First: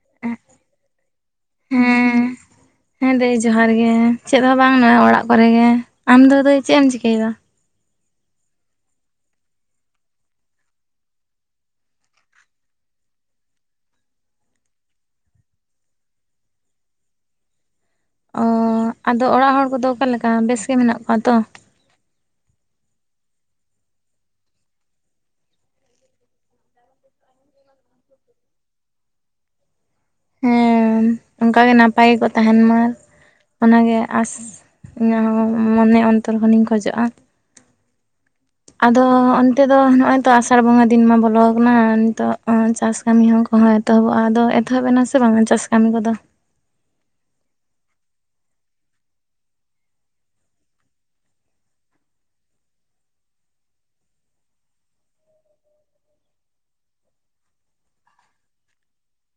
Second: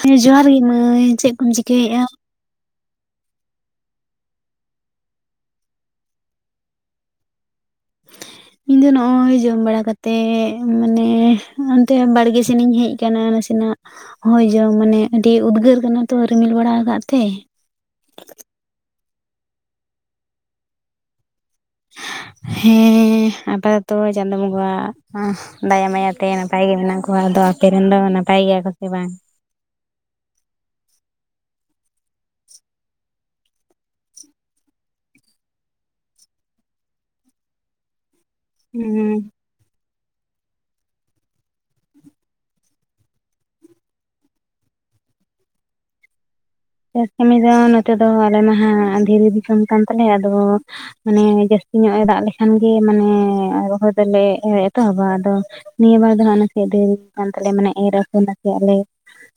ᱦᱮᱸ ᱡᱚᱦᱟᱨ ᱜᱮ ᱢᱟᱹᱭ ᱪᱮᱫ ᱠᱚᱢ ᱪᱤᱠᱟᱹᱭᱮᱜᱼᱟ? ᱦᱮᱸ ᱦᱮᱸ ᱫᱟᱹᱭ ᱡᱚᱦᱟᱨ ᱜᱮ, ᱪᱮᱫ ᱦᱚᱸ ᱵᱟᱝ ᱱᱚᱜ ᱚᱲᱟᱜ ᱠᱚᱨᱮ ᱜᱮ ᱟᱢ ᱫᱚ ᱫᱟᱹᱭ ᱪᱮᱫ ᱮᱢ ᱪᱤᱠᱟᱹᱭᱮᱫᱟ? [inaudible] ᱤᱧ ᱫᱚ ᱱᱚᱜᱼᱚᱭ ᱡᱚᱢ ᱵᱟᱲᱟ ᱠᱟᱛᱮ ᱢᱟᱱᱮ ᱚᱱᱛᱮ ᱵᱟᱲᱜᱮ ᱥᱮᱱ ᱤᱧ ᱦᱮᱡ ᱟᱠᱟᱱᱟ ᱱᱟᱥᱮ ᱱᱟᱜ ᱾ ᱦᱳᱭ ᱡᱚᱢ ᱢᱟᱱᱮ ᱟᱹᱰᱤ ᱩᱫᱽᱜᱟᱹᱨ ᱠᱟᱱᱟ ᱛᱚ ᱨᱤᱢᱤᱞ ᱵᱟᱲᱟ ᱟᱠᱟᱫ ᱛᱮ᱾ ᱚ ᱟᱫᱚ ᱚᱲᱟᱜ ᱦᱚᱲ ᱠᱚᱫᱚ ᱚᱠᱟᱞᱮᱠᱟ ᱵᱮᱥ ᱜᱮ ᱢᱮᱱᱟᱜ ᱠᱚᱣᱟ ᱛᱚ? ᱦᱮᱸ ᱟᱯᱟᱛᱚᱛᱚ ᱪᱟᱸᱫᱚ ᱵᱚᱸᱜᱟᱣᱟᱜᱼᱼ ᱫᱟᱭᱟ ᱢᱟᱭᱟ ᱛᱮ ᱱᱟᱯᱟᱭ ᱜᱮ ᱢᱮᱱᱟᱜ ᱠᱚᱣᱟ ᱾ ᱟᱫᱚ ᱟᱯᱮ ᱨᱮᱱ ᱫᱚ ᱱᱟᱯᱟᱭ ᱜᱮᱭᱟ ᱠᱚ ᱥᱮ ᱵᱟᱝ? ᱦᱮᱸ ᱚᱱᱠᱟ ᱜᱮ ᱱᱟᱯᱟᱭ ᱜᱮᱠᱚ ᱛᱟᱦᱮᱱ ᱢᱟ ᱚᱱᱟᱜ ᱜᱮ ᱟᱸᱥ ᱾ ᱤᱧᱟᱹᱜ ᱦᱚᱸ ᱢᱚᱱᱮ ᱚᱱᱛᱚᱨ ᱠᱷᱚᱱᱤᱧ ᱠᱷᱚᱡᱚᱜᱼᱟ ᱾ ᱟᱫᱚ ᱦᱩᱸ ᱱᱤᱛᱚᱜ ᱫᱚ ᱱᱚᱜᱼᱚᱭ ᱛᱚ ᱟᱥᱟᱲ ᱵᱚᱸᱜᱟ ᱫᱤᱱ ᱢᱟ ᱵᱚᱞᱚ ᱟᱠᱟᱱᱟ, ᱱᱤᱛᱚᱜ ᱪᱟᱥ ᱠᱟᱹᱢᱤ ᱦᱚᱸᱠᱚ [unintelligible] ᱮᱛᱚᱦᱚᱵᱚᱜᱼᱟ, ᱟᱫᱚ ᱮᱛᱚᱦᱚᱵ ᱮᱱᱟ ᱥᱮ ᱵᱟᱝᱟ ᱪᱟᱥ ᱠᱟᱹᱢᱤ ᱠᱚᱫᱚ? ᱪᱟᱥ ᱠᱟᱹᱢᱤ ᱫᱚ ᱱᱚᱛᱮ ᱫᱚ ᱟᱞᱮ ᱢᱟ ᱫᱷᱤᱨᱤ ᱫᱤᱥᱚᱢ ᱠᱟᱱ ᱛᱟᱞᱮᱭᱟ ᱟᱫᱚ ᱢᱟᱱᱮ ᱡᱟᱹᱥᱛᱤ ᱧᱚᱜ ᱮ ᱫᱟᱜ ᱞᱮᱠᱷᱟᱱ ᱜᱮ, ᱢᱟᱱᱮ ᱨᱚᱦᱚᱭ ᱫᱚᱞᱮ ᱮᱛᱚᱦᱚᱵᱟ ᱟᱫᱚ ᱱᱤᱭᱟᱹ ᱵᱟᱨ ᱫᱚ ᱦᱟᱸᱜ ᱱᱟᱥᱮᱭᱟᱜ ᱫᱮᱨᱤ ᱠᱟᱱ ᱛᱟᱞᱮ ᱢᱟᱱᱮ ᱮᱨ ᱟᱯᱷᱚᱨ ᱱᱟᱥᱮᱭᱟᱜ ᱞᱮ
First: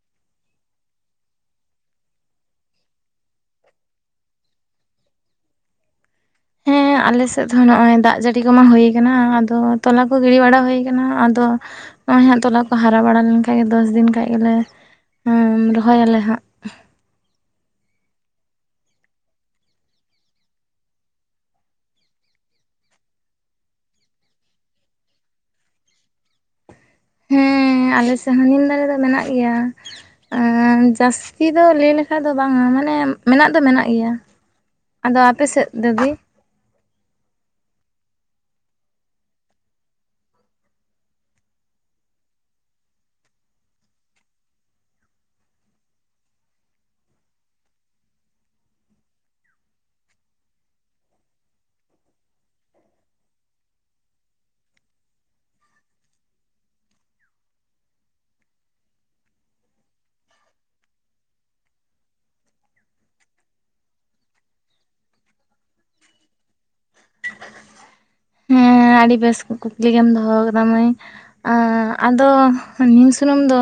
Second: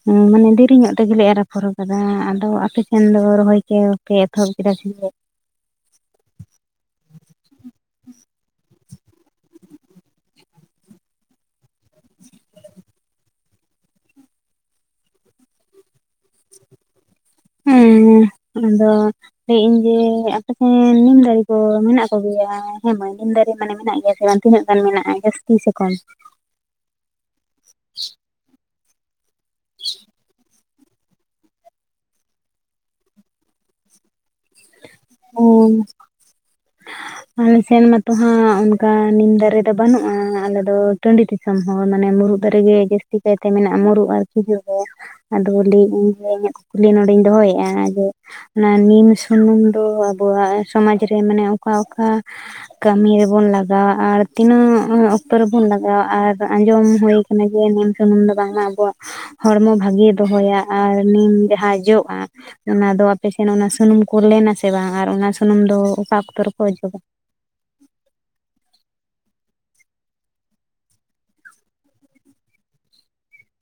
ᱦᱮᱸ, ᱢᱟᱱᱮ ᱫᱮᱨᱤ ᱧᱚᱜ ᱛᱮᱜᱮᱞᱮ ᱮᱨ ᱟᱯᱷᱚᱨ ᱠᱟᱫᱟ᱾ ᱟᱫᱚ ᱟᱯᱮ ᱥᱮᱱ ᱫᱚ ᱨᱚᱦᱚᱭ ᱜᱮᱯᱮ ᱮᱛᱚᱦᱚᱵ ᱠᱮᱫᱟ ᱥᱮ? ᱦᱮᱸ, ᱟᱞᱮ ᱥᱮᱫ ᱦᱚᱸ ᱱᱚᱜᱼᱚᱭ ᱫᱟᱜ ᱡᱟᱹᱲᱤ ᱠᱚᱢᱟ ᱦᱩᱭ ᱠᱟᱱᱟ, ᱟᱫᱚ ᱛᱚᱞᱟ ᱠᱚ ᱜᱤᱰᱤᱤ ᱵᱟᱲᱟ ᱦᱩᱭ ᱟᱠᱟᱱᱟ ᱟᱫᱚ ᱱᱚᱜᱼᱚᱭ ᱦᱟᱸᱜ ᱛᱚᱞᱟ ᱠᱚ ᱦᱟᱨᱟ ᱵᱟᱲᱟ ᱞᱮᱱᱠᱟᱡ ᱜᱮ ᱫᱚᱥᱫᱤᱱ ᱠᱷᱟᱱ ᱜᱮᱞᱮ ᱨᱚᱦᱚᱭ ᱟᱞᱮ ᱦᱟᱸᱜ ᱾ ᱦᱮᱸ ᱦᱮᱸ ᱟᱫᱚ ᱞᱟᱹᱭᱮᱫ ᱟᱹᱧ ᱡᱮ ᱟᱯᱮ ᱴᱷᱮᱱ ᱱᱤᱢ ᱫᱟᱨᱮ ᱠᱚ ᱢᱮᱱᱟᱜ ᱠᱚ ᱜᱮᱭᱟ? ᱦᱮᱸ ᱢᱟᱹᱭ ᱱᱤᱢ ᱫᱟᱨᱮ ᱢᱟᱱᱮ ᱢᱮᱱᱟᱜ ᱜᱮᱭᱟ ᱥᱮ ᱵᱟᱝ ᱛᱤᱱᱟᱹ ᱜᱟᱱ ᱢᱮᱱᱟᱜᱼᱟ, ᱡᱟᱹᱥᱛᱤ ᱥᱮ ᱠᱚᱢ? ᱦᱩᱸ, ᱟᱞᱮ ᱥᱮᱱ ᱦᱚᱸ ᱱᱤᱢ ᱫᱟᱨᱮ ᱫᱚ ᱢᱮᱱᱟᱜ ᱜᱮᱭᱟ ᱾ ᱡᱟᱹᱥᱛᱤ ᱫᱚ ᱞᱟᱹᱭ ᱞᱮᱠᱷᱟᱡ ᱫᱚ ᱵᱟᱝᱼᱟ, ᱢᱟᱱᱮ ᱢᱮᱱᱟᱜ ᱫᱚ ᱢᱮᱱᱟᱜ ᱜᱮᱭᱟ ᱾ ᱚ ᱟᱞᱮ ᱥᱮᱱ ᱢᱟᱛᱚ ᱦᱟᱸᱜ ᱚᱱᱠᱟ ᱱᱤᱢ ᱫᱟᱨᱮ ᱫᱚ ᱵᱟᱹᱱᱩᱜᱼᱟ, ᱟᱞᱮᱫᱚ ᱴᱟᱺᱰᱤ ᱛᱮ ᱫᱤᱥᱚᱢ ᱦᱚᱲ᱾ ᱢᱟᱱᱮ ᱢᱩᱨᱩᱫ ᱫᱟᱨᱮᱜᱮ ᱡᱟᱹᱥᱛᱤ ᱠᱟᱭᱛᱮ ᱢᱮᱱᱟᱜᱼᱟ ᱢᱩᱨᱩᱜ ᱟᱨ ᱠᱷᱤᱡᱩᱨ ᱨᱮ ᱟᱫᱚ ᱞᱟᱹᱭᱮᱫᱟᱹ ᱡᱮ ᱤᱧᱟᱹᱜ ᱠᱩᱠᱞᱤ ᱱᱚᱸᱰᱮᱧ ᱫᱚᱦᱚᱭᱮᱫᱼᱟ ᱡᱮ ᱚᱱᱟ ᱱᱤᱢ ᱥᱩᱱᱩᱢ ᱫᱚ ᱟᱵᱚᱣᱟᱜ ᱥᱚᱢᱟᱡᱽ ᱨᱮ ᱢᱟᱱᱮ ᱚᱠᱟ ᱚᱠᱟ ᱠᱟᱹᱢᱤ ᱨᱮᱵᱚᱱ ᱞᱟᱜᱟᱣᱟ ᱟᱨ ᱛᱤᱱᱟᱹᱜ ᱚᱠᱛᱚ ᱨᱮᱵᱚᱱ ᱞᱟᱜᱟᱣᱟ ᱟᱨ ᱟᱸᱡᱚᱢ ᱦᱩᱭ ᱟᱠᱟᱱᱟ ᱡᱮ ᱱᱤᱢ ᱥᱩᱱᱩᱢ ᱫᱚ ᱵᱟᱝᱼᱟ ᱟᱵᱚᱣᱟᱜ ᱦᱚᱲᱢᱚ ᱵᱷᱟᱜᱤ ᱫᱚᱦᱚᱭᱟ ᱟᱨ ᱱᱤᱢ ᱡᱟᱦᱟᱸ ᱡᱚᱜᱼᱟ ᱚᱱᱟ ᱫᱚ ᱟᱯᱮ ᱥᱮᱱ ᱚᱱᱟ ᱥᱩᱱᱩᱢ ᱠᱚ ᱠᱚ ᱞᱮᱱᱟᱥᱮ ᱵᱟᱝ ᱟᱨ ᱚᱱᱟ ᱥᱩᱱᱩᱢ ᱫᱚ ᱚᱠᱟ ᱚᱠᱛᱚ ᱨᱮᱠᱚ ᱚᱡᱚᱜᱟ? ᱦᱮᱸ, ᱟᱹᱰᱤ ᱵᱮᱥ ᱠᱩᱠᱞᱤ ᱜᱮᱢ ᱫᱚᱦᱚ ᱠᱟᱫ ᱢᱟᱹᱭ ᱾ ᱟ ᱟᱫᱚ ᱱᱤᱢ ᱥᱩᱱᱩᱢ ᱫᱚ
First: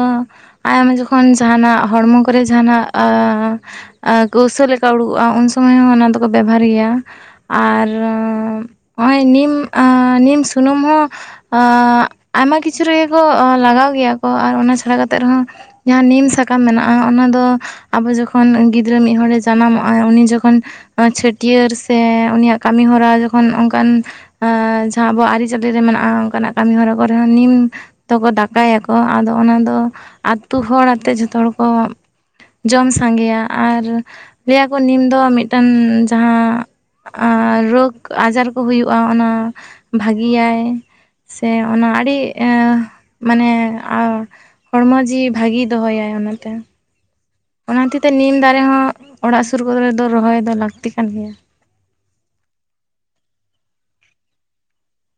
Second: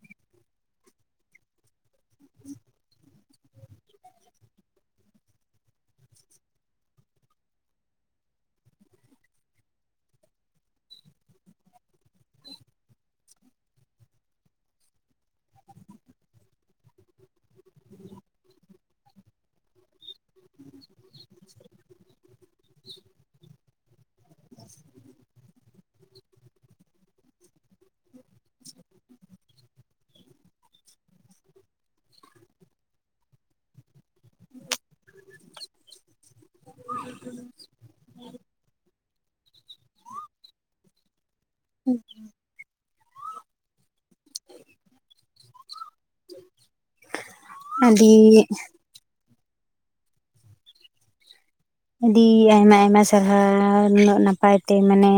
ᱟᱢ ᱡᱚᱠᱷᱚᱱ ᱡᱟᱦᱟᱸᱱᱟᱜ ᱦᱚᱲᱢᱚ ᱠᱚᱨᱮ ᱡᱟᱦᱟᱸᱱᱟᱜ ᱠᱚᱣᱥᱟᱹ ᱞᱮᱠᱟ ᱩᱰᱩᱠᱚᱜᱼᱟ, ᱩᱱ ᱥᱚᱢᱚᱭ ᱦᱚᱸ ᱚᱱᱟ ᱫᱚᱠᱚ ᱵᱮᱵᱚᱦᱟᱨ ᱜᱮᱭᱟ ᱾ ᱟᱨ ᱱᱚᱜᱼᱚᱭ ᱱᱤᱢ ᱱᱤᱢ ᱥᱩᱱᱩᱢ ᱦᱚᱸ ᱟᱭᱢᱟ ᱠᱤᱪᱷᱩ ᱨᱮ ᱜᱮ ᱠᱚ ᱞᱟᱜᱟᱣ ᱜᱮᱭᱟ ᱠᱚ ᱟᱨ ᱚᱱᱟ ᱪᱷᱟᱲᱟ ᱠᱟᱛᱮ ᱨᱮᱦᱚᱸ ᱡᱟᱦᱟᱸ ᱱᱤᱢ ᱥᱟᱠᱟᱢ ᱢᱮᱱᱟᱜᱼᱟ ᱚᱱᱟ ᱫᱚ ᱟᱵᱚ ᱡᱚᱠᱷᱚᱱ ᱜᱤᱫᱽᱨᱟᱹ ᱢᱤᱫ ᱦᱚᱲᱮ ᱡᱟᱱᱟᱢᱚᱜᱼᱟ, ᱩᱱᱤ ᱡᱚᱠᱷᱚᱱ ᱪᱷᱟᱹᱴᱭᱟᱹᱨ ᱥᱮ ᱩᱱᱤᱭᱟᱜ ᱠᱟᱹᱢᱤ ᱦᱚᱨᱟ ᱡᱚᱠᱷᱚᱱ ᱚᱱᱠᱟᱱ ᱮᱸ ᱡᱟᱦᱟᱸ ᱟᱵᱚᱣᱟᱜ ᱟᱹᱨᱤᱪᱟᱹᱞᱤ ᱨᱮ ᱢᱮᱱᱟᱜᱼᱟ, ᱚᱱᱠᱟᱱᱟᱜ ᱠᱟᱹᱢᱤ ᱦᱚᱨᱟ ᱠᱚᱨᱮ ᱦᱚᱸ ᱱᱤᱢ ᱛᱚᱠᱚ ᱫᱟᱠᱟᱭᱟᱠᱚ ᱟᱫᱚ ᱚᱱᱟ ᱫᱚ ᱟᱹᱛᱩ ᱦᱚᱲ ᱟᱛᱮ ᱡᱷᱚᱛᱚ ᱦᱚᱲ ᱠᱚ ᱡᱚᱢ ᱥᱟᱸᱜᱮᱭᱟ ᱟᱨ ᱞᱟᱹᱭ ᱠᱚ ᱱᱤᱢ ᱫᱚ ᱢᱤᱫᱴᱮᱱ ᱡᱟᱦᱟᱸ ᱨᱳᱜᱽ ᱟᱡᱟᱨ ᱠᱚ ᱦᱩᱭᱩᱜᱼᱟ ᱚᱱᱟ ᱵᱷᱟᱜᱤ ᱟᱭ ᱥᱮ ᱚᱱᱟ ᱟᱹᱰᱤ ᱢᱟᱱᱮ ᱦᱚᱲᱢᱚ ᱡᱤᱣᱤ ᱵᱷᱟᱹᱜᱤ ᱫᱚᱦᱚᱭ ᱟᱭ ᱚᱱᱟᱛᱮ ᱾ ᱚᱱᱟ ᱦᱚᱛᱮ ᱟᱹᱰᱤ ᱛᱮ ᱱᱤᱢ ᱫᱟᱨᱮ ᱦᱚᱸ ᱚᱲᱟᱜ ᱥᱩᱨ ᱠᱚᱨᱮ ᱫᱚ ᱨᱚᱦᱚᱭ ᱫᱚ ᱞᱟᱹᱠᱛᱤ ᱠᱟᱱ ᱜᱮᱭᱟ ᱾ ᱟᱹᱰᱤ ᱟᱭᱢᱟ ᱟᱭᱢᱟ ᱥᱟᱨᱦᱟᱣ ᱩᱱᱟᱹᱜ ᱱᱟᱯᱟᱭ ᱛᱮ ᱢᱟᱱᱮ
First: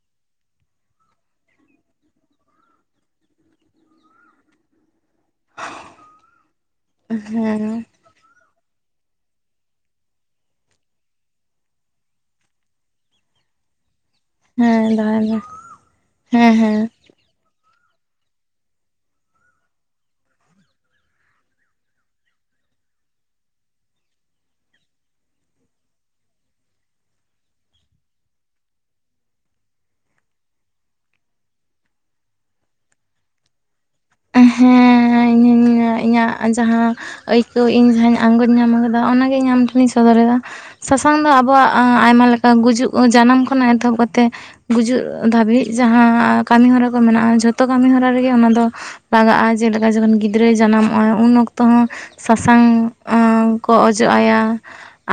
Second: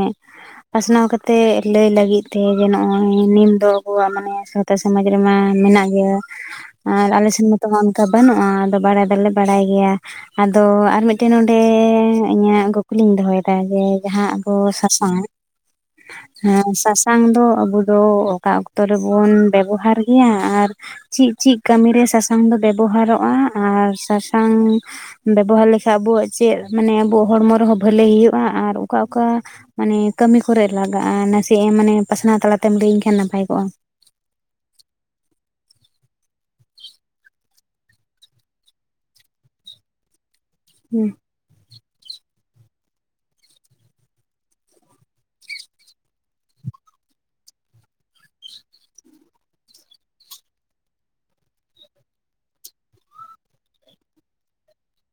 ᱯᱟᱥᱱᱟᱣ ᱠᱟᱛᱮ ᱞᱟᱹᱭ ᱞᱟᱹᱜᱤᱫ ᱛᱮ ᱡᱮ ᱱᱚᱜᱼᱚᱭ ᱱᱤᱢ ᱫᱚ ᱟᱵᱚᱣᱟᱜ ᱢᱟᱱᱮ ᱥᱟᱶᱛᱟ ᱥᱚᱢᱟᱡᱽ ᱨᱮᱢᱟ ᱢᱮᱱᱟᱜ ᱜᱮᱭᱟ᱾ ᱟᱨ ᱟᱞ ᱥᱮᱱ ᱢᱟᱛ ᱦᱮᱸ ᱚᱱᱠᱟ ᱵᱟᱱᱩᱜᱼᱟ᱾ ᱟᱫᱚ ᱵᱟᱲᱟᱭ ᱫᱚᱞᱮ ᱵᱟᱲᱟᱭ ᱜᱮᱭᱟ, ᱟᱫᱚ ᱟᱨ ᱢᱤᱫᱴᱮᱱ ᱢᱤᱫᱴᱮᱱ ᱱᱚᱰᱮ ᱤᱧᱟᱹᱜ ᱠᱩᱠᱞᱤᱧ ᱫᱚᱦᱚᱭᱮᱫᱟ ᱡᱮ ᱡᱟᱦᱟᱸᱼᱼ ᱚ ᱦᱮᱸ ᱥᱟᱥᱟᱝ ᱫᱚᱦᱚᱭ ᱢᱮ ᱦᱮᱸ ᱥᱟᱥᱟᱝᱼᱼ ᱥᱟᱥᱟᱝ ᱫᱚ ᱟᱵᱚ ᱫᱚ ᱚᱠᱟ ᱚᱠᱛᱚ ᱨᱮᱵᱚᱱ ᱵᱮᱵᱚᱦᱟᱨ ᱜᱮᱭᱟ ᱟᱨᱼᱼ ᱪᱤᱜ ᱪᱤᱜ ᱠᱟᱹᱢᱤᱨᱮ ᱥᱟᱥᱟᱝ ᱫᱚ ᱵᱮᱵᱚᱦᱟᱨᱚᱜᱼᱟ ᱟᱨ ᱥᱟᱥᱟᱝ ᱵᱮᱵᱚᱦᱟᱨ ᱞᱮᱠᱷᱟᱱᱼᱼ ᱟᱵᱚᱣᱟᱜ ᱪᱮᱫ ᱢᱟᱱᱮ ᱟᱵᱚᱣᱟᱜ ᱦᱚᱲᱢᱚ ᱨᱮᱦᱚᱸ ᱵᱷᱟᱹᱞᱮ ᱦᱩᱭᱩᱜᱼᱟ ᱟᱨ ᱚᱠᱟ ᱚᱠᱟᱼᱼ ᱢᱟᱱᱮ ᱠᱟᱹᱢᱤ ᱠᱚᱨᱮ ᱞᱟᱜᱟᱜᱼᱟ ᱱᱟᱥᱮ ᱮᱢ ᱢᱟᱱᱮ ᱯᱟᱥᱱᱟᱣ ᱛᱟᱞᱟᱛᱮᱢ ᱞᱟᱹᱭᱟᱹᱧ ᱠᱷᱟᱱ ᱱᱟᱯᱟᱭ ᱠᱚᱜᱼᱟ᱾ ᱦᱮᱸ ᱤᱧ ᱤᱧᱟᱹᱜ ᱡᱟᱦᱟᱸᱼᱼ ᱟᱹᱭᱠᱟᱹᱣ ᱤᱧ ᱡᱟᱦᱟᱸᱧ ᱟᱸᱜᱚᱪ ᱧᱟᱢ ᱠᱟᱫᱟ ᱚᱱᱟᱜᱮ ᱤᱧ ᱟᱢ ᱴᱷᱮᱱᱤᱧ ᱥᱚᱫᱚᱨᱮᱫᱟ ᱦᱮᱸ ᱥᱟᱥᱟᱝ ᱫᱚ ᱟᱵᱚᱣᱟᱜᱼᱼ ᱟᱭᱢᱟ ᱞᱮᱠᱟ ᱜᱩᱡᱩᱜ ᱡᱟᱱᱟᱢ ᱠᱷᱚᱱᱟᱜ ᱮᱛᱚᱦᱚᱵ ᱠᱟᱛᱮᱼᱼ ᱜᱩᱡᱩᱜ ᱫᱷᱟᱹᱵᱤᱡ ᱡᱟᱦᱟᱸ ᱠᱟᱹᱢᱤ ᱦᱚᱨᱟ ᱠᱚ ᱢᱮᱱᱟᱜᱼᱟ ᱡᱷᱚᱛᱚ ᱠᱟᱹᱢᱤ ᱦᱚᱨᱟ ᱨᱮᱜᱮ ᱚᱱᱟ ᱫᱚ, ᱞᱟᱜᱟᱜᱼᱟ ᱡᱮᱞᱮᱠᱟ ᱡᱚᱠᱷᱚᱱ ᱜᱤᱫᱽᱨᱟᱹᱭ ᱡᱟᱱᱟᱢᱚᱜᱼᱟ ᱩᱱ ᱚᱠᱛᱚ ᱦᱚᱸᱼᱼ ᱥᱟᱥᱟᱝ ᱠᱚ ᱚᱡᱚᱜ ᱟᱭᱟ᱾